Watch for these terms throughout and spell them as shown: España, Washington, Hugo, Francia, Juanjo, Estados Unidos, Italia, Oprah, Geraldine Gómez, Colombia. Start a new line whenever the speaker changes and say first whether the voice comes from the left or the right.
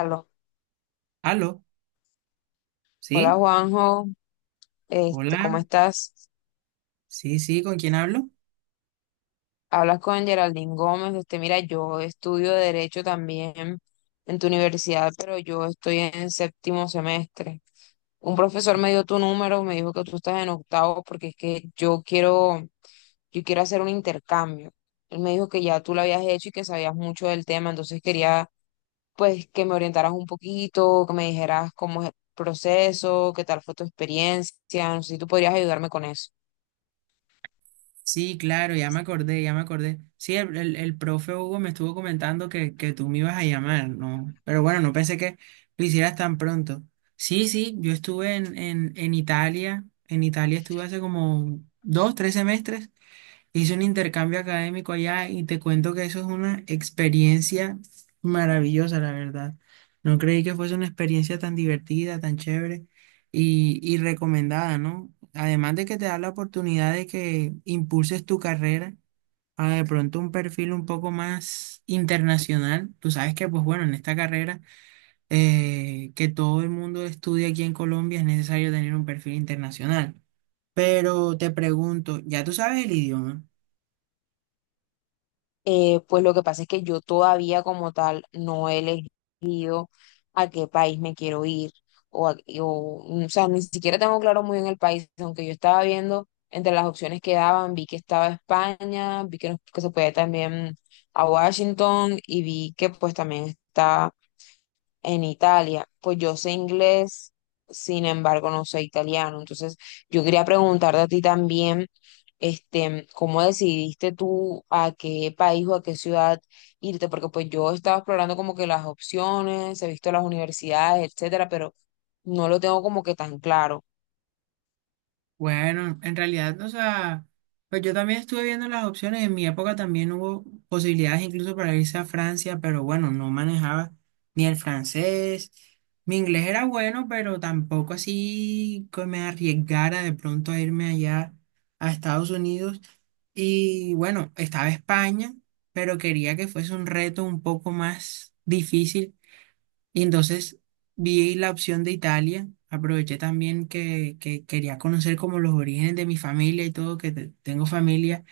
left: Aló.
right: Aló,
left: Hola
right: ¿sí?
left: Juanjo,
right: Hola,
left: ¿cómo estás?
right: sí, sí, ¿con quién hablo?
left: Hablas con Geraldine Gómez, usted mira, yo estudio Derecho también en tu universidad, pero yo estoy en séptimo semestre. Un profesor me dio tu número, me dijo que tú estás en octavo porque es que yo quiero hacer un intercambio. Él me dijo que ya tú lo habías hecho y que sabías mucho del tema, entonces quería pues que me orientaras un poquito, que me dijeras cómo es el proceso, qué tal fue tu experiencia, no sé si tú podrías ayudarme con eso.
right: Sí, claro, ya me acordé, ya me acordé. Sí, el profe Hugo me estuvo comentando que tú me ibas a llamar, ¿no? Pero bueno, no pensé que lo hicieras tan pronto. Sí, sí, yo estuve en Italia, en Italia estuve hace como dos, tres semestres. Hice un intercambio académico allá y te cuento que eso es una experiencia maravillosa, la verdad. No creí que fuese una experiencia tan divertida, tan chévere y recomendada, ¿no? Además de que te da la oportunidad de que impulses tu carrera a de pronto un perfil un poco más internacional. Tú sabes que, pues bueno, en esta carrera, que todo el mundo estudia aquí en Colombia, es necesario tener un perfil internacional. Pero te pregunto, ¿ya tú sabes el idioma?
left: Pues lo que pasa es que yo todavía como tal no he elegido a qué país me quiero ir o, a- o, mm, o sea, ni siquiera tengo claro muy bien el país, aunque yo estaba viendo entre las opciones que daban, vi que estaba España, que se podía también a Washington y vi que pues también está en Italia. Pues yo sé inglés, sin embargo, no sé italiano. Entonces, yo quería preguntarte a ti también, ¿cómo decidiste tú a qué país o a qué ciudad irte? Porque pues yo estaba explorando como que las opciones, he visto las universidades, etcétera, pero no lo tengo como que tan claro.
right: Bueno, en realidad, o sea, pues yo también estuve viendo las opciones. En mi época también hubo posibilidades incluso para irse a Francia, pero bueno, no manejaba ni el francés. Mi inglés era bueno, pero tampoco así que me arriesgara de pronto a irme allá a Estados Unidos. Y bueno, estaba España, pero quería que fuese un reto un poco más difícil. Y entonces vi la opción de Italia, aproveché también que quería conocer como los orígenes de mi familia y todo, que tengo familia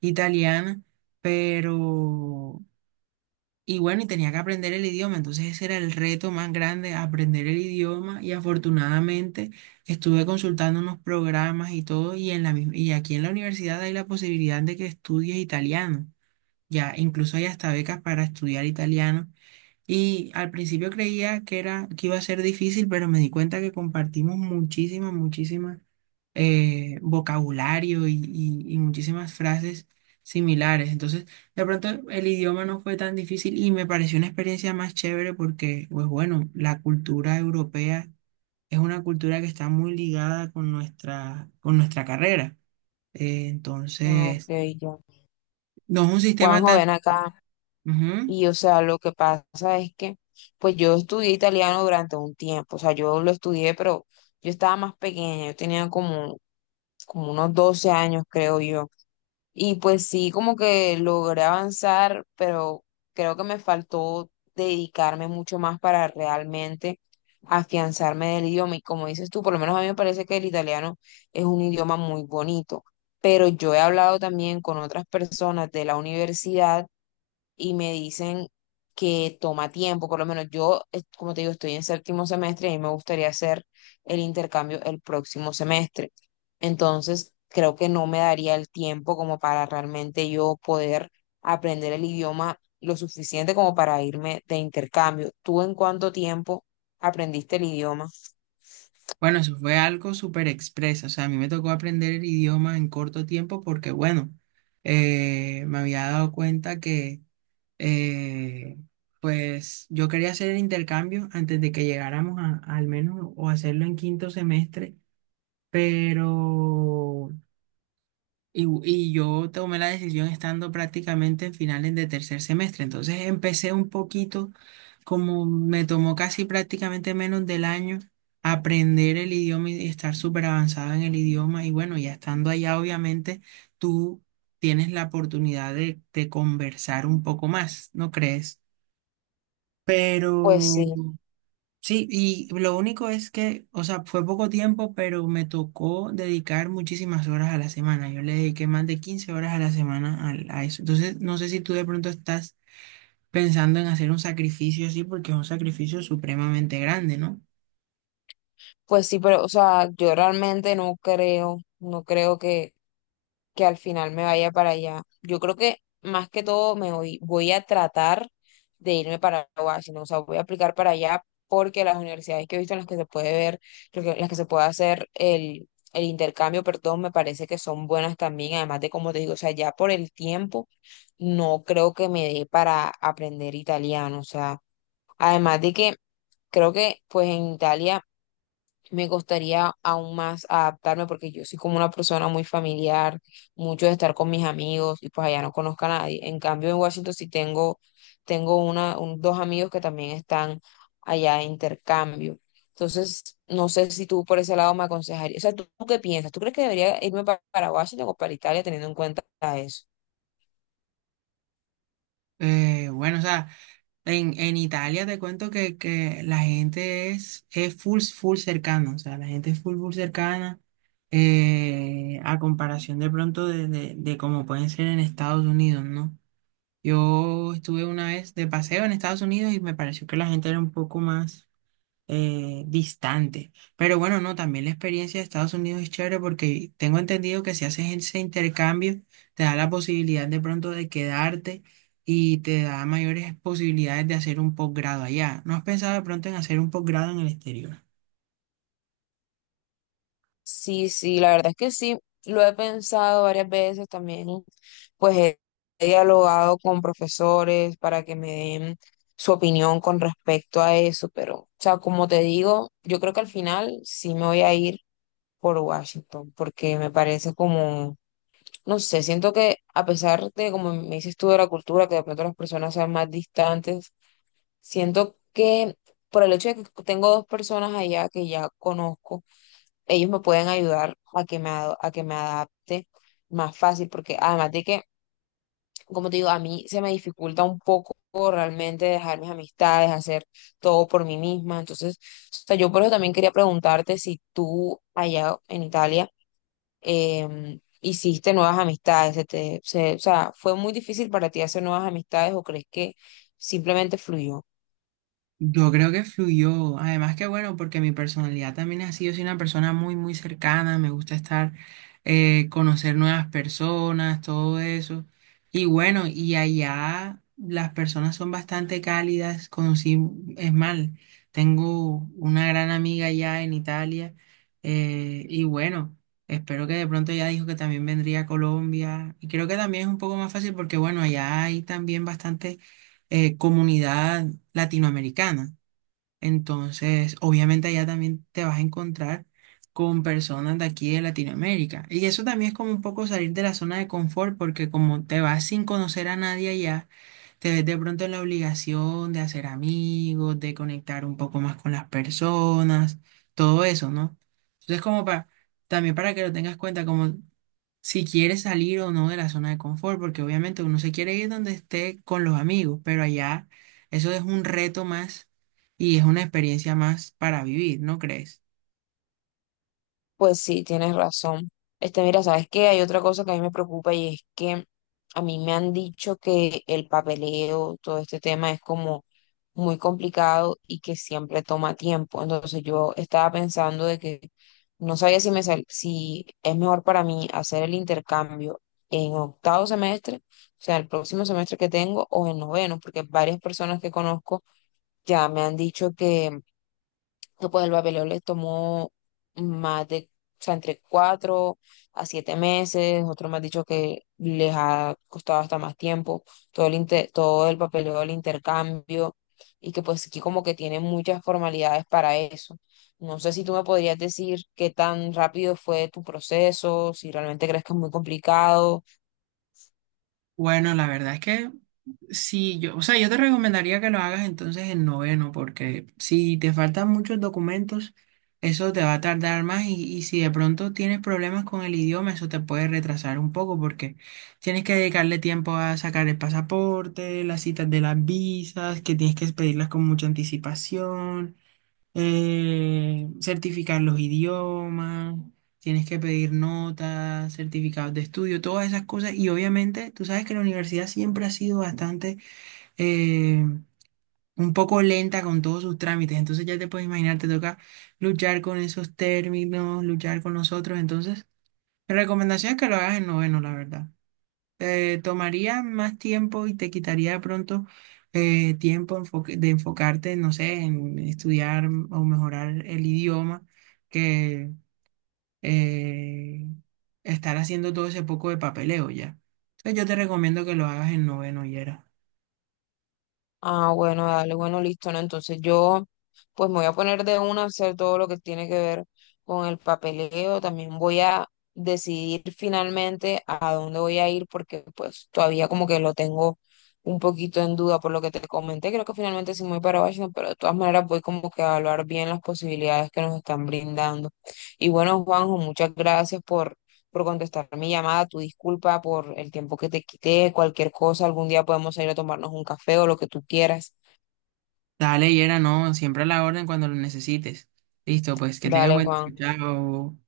right: italiana, pero... Y bueno, y tenía que aprender el idioma, entonces ese era el reto más grande, aprender el idioma. Y afortunadamente estuve consultando unos programas y todo y, y aquí en la universidad hay la posibilidad de que estudies italiano, ya incluso hay hasta becas para estudiar italiano. Y al principio creía que era, que iba a ser difícil, pero me di cuenta que compartimos muchísimas, muchísimas, vocabulario y muchísimas frases similares. Entonces, de pronto el idioma no fue tan difícil y me pareció una experiencia más chévere porque, pues bueno, la cultura europea es una cultura que está muy ligada con con nuestra carrera.
left: Ah, ok,
right: Entonces,
left: ya.
right: no es un sistema
left: Juanjo,
right: tan...
left: ven acá.
right: Ujú.
left: Y o sea, lo que pasa es que, pues yo estudié italiano durante un tiempo. O sea, yo lo estudié, pero yo estaba más pequeña, yo tenía como unos 12 años, creo yo. Y pues sí, como que logré avanzar, pero creo que me faltó dedicarme mucho más para realmente afianzarme del idioma. Y como dices tú, por lo menos a mí me parece que el italiano es un idioma muy bonito, pero yo he hablado también con otras personas de la universidad y me dicen que toma tiempo, por lo menos yo, como te digo, estoy en séptimo semestre y a mí me gustaría hacer el intercambio el próximo semestre. Entonces, creo que no me daría el tiempo como para realmente yo poder aprender el idioma lo suficiente como para irme de intercambio. ¿Tú en cuánto tiempo aprendiste el idioma?
right: Bueno, eso fue algo súper expreso. O sea, a mí me tocó aprender el idioma en corto tiempo porque, bueno, me había dado cuenta que, eh, pues, yo quería hacer el intercambio antes de que llegáramos a, al menos o hacerlo en quinto semestre, pero y yo tomé la decisión estando prácticamente en finales de tercer semestre. Entonces empecé un poquito, como me tomó casi prácticamente menos del año, aprender el idioma y estar súper avanzada en el idioma. Y bueno, ya estando allá, obviamente, tú tienes la oportunidad de conversar un poco más, ¿no crees?
left: Pues
right: Pero
left: sí,
right: sí, y lo único es que, o sea, fue poco tiempo, pero me tocó dedicar muchísimas horas a la semana. Yo le dediqué más de 15 horas a la semana eso. Entonces, no sé si tú de pronto estás pensando en hacer un sacrificio así, porque es un sacrificio supremamente grande, ¿no?
left: pues sí, pero o sea, yo realmente no creo, no creo que al final me vaya para allá. Yo creo que más que todo me voy, voy a tratar de irme para Washington, o sea, voy a aplicar para allá porque las universidades que he visto en las que se puede ver, las que se puede hacer el intercambio, perdón, me parece que son buenas también, además de como te digo, o sea, ya por el tiempo no creo que me dé para aprender italiano, o sea, además de que creo que pues en Italia me gustaría aún más adaptarme porque yo soy como una persona muy familiar, mucho de estar con mis amigos y pues allá no conozco a nadie. En cambio, en Washington sí tengo, dos amigos que también están allá de intercambio. Entonces, no sé si tú por ese lado me aconsejarías. O sea, ¿tú qué piensas? ¿Tú crees que debería irme para Washington o para Italia teniendo en cuenta eso?
right: Bueno, o sea, en Italia te cuento que la gente es full, full cercana, o sea, la gente es full, full cercana. A comparación de pronto de como pueden ser en Estados Unidos, ¿no? Yo estuve una vez de paseo en Estados Unidos y me pareció que la gente era un poco más distante. Pero bueno, no, también la experiencia de Estados Unidos es chévere porque tengo entendido que si haces ese intercambio, te da la posibilidad de pronto de quedarte y te da mayores posibilidades de hacer un posgrado allá. ¿No has pensado de pronto en hacer un posgrado en el exterior?
left: Sí, sí, la verdad es que sí, lo he pensado varias veces también, pues he dialogado con profesores para que me den su opinión con respecto a eso, pero, o sea, como te digo, yo creo que al final sí me voy a ir por Washington, porque me parece como, no sé, siento que a pesar de, como me dices tú, de la cultura, que de pronto las personas sean más distantes, siento que por el hecho de que tengo dos personas allá que ya conozco, ellos me pueden ayudar a que a que me adapte más fácil, porque además de que, como te digo, a mí se me dificulta un poco realmente dejar mis amistades, hacer todo por mí misma. Entonces, o sea, yo por eso también quería preguntarte si tú allá en Italia hiciste nuevas amistades, o sea, ¿fue muy difícil para ti hacer nuevas amistades o crees que simplemente fluyó?
right: Yo creo que fluyó, además que bueno, porque mi personalidad también ha sido, soy una persona muy, muy cercana, me gusta estar, conocer nuevas personas, todo eso. Y bueno, y allá las personas son bastante cálidas, conocí, es mal, tengo una gran amiga allá en Italia, y bueno, espero que de pronto ya dijo que también vendría a Colombia, y creo que también es un poco más fácil porque bueno, allá hay también bastante comunidad latinoamericana. Entonces, obviamente allá también te vas a encontrar con personas de aquí de Latinoamérica. Y eso también es como un poco salir de la zona de confort, porque como te vas sin conocer a nadie allá, te ves de pronto en la obligación de hacer amigos, de conectar un poco más con las personas, todo eso, ¿no? Entonces, como para, también para que lo tengas cuenta, como si quiere salir o no de la zona de confort, porque obviamente uno se quiere ir donde esté con los amigos, pero allá eso es un reto más y es una experiencia más para vivir, ¿no crees?
left: Pues sí, tienes razón. Mira, ¿sabes qué? Hay otra cosa que a mí me preocupa y es que a mí me han dicho que el papeleo, todo este tema es como muy complicado y que siempre toma tiempo. Entonces yo estaba pensando de que no sabía si es mejor para mí hacer el intercambio en octavo semestre, o sea, el próximo semestre que tengo, o en noveno, porque varias personas que conozco ya me han dicho que pues el papeleo les tomó más de, o sea, entre 4 a 7 meses, otros me han dicho que les ha costado hasta más tiempo, todo el papeleo del intercambio, y que pues aquí como que tienen muchas formalidades para eso. No sé si tú me podrías decir qué tan rápido fue tu proceso, si realmente crees que es muy complicado.
right: Bueno, la verdad es que sí, yo, o sea, yo te recomendaría que lo hagas entonces en noveno, porque si te faltan muchos documentos, eso te va a tardar más y si de pronto tienes problemas con el idioma, eso te puede retrasar un poco, porque tienes que dedicarle tiempo a sacar el pasaporte, las citas de las visas, que tienes que pedirlas con mucha anticipación, certificar los idiomas, tienes que pedir notas, certificados de estudio, todas esas cosas. Y obviamente, tú sabes que la universidad siempre ha sido bastante, eh, un poco lenta con todos sus trámites. Entonces ya te puedes imaginar, te toca luchar con esos términos, luchar con los otros. Entonces, mi recomendación es que lo hagas en noveno, la verdad. Tomaría más tiempo y te quitaría de pronto tiempo de enfocarte, no sé, en estudiar o mejorar el idioma que eh, estar haciendo todo ese poco de papeleo ya. Entonces yo te recomiendo que lo hagas en noveno, Yera.
left: Ah, bueno, dale, bueno, listo, ¿no? Entonces yo, pues me voy a poner de una a hacer todo lo que tiene que ver con el papeleo. También voy a decidir finalmente a dónde voy a ir porque pues todavía como que lo tengo un poquito en duda por lo que te comenté. Creo que finalmente sí me voy para Washington, pero de todas maneras voy como que a evaluar bien las posibilidades que nos están brindando. Y bueno, Juanjo, muchas gracias por contestar mi llamada, tu disculpa por el tiempo que te quité, cualquier cosa, algún día podemos ir a tomarnos un café o lo que tú quieras.
right: Dale, Yera, no, siempre a la orden cuando lo necesites. Listo, pues que tengas
left: Dale,
right: buen
left: Juan.
right: día. Chao.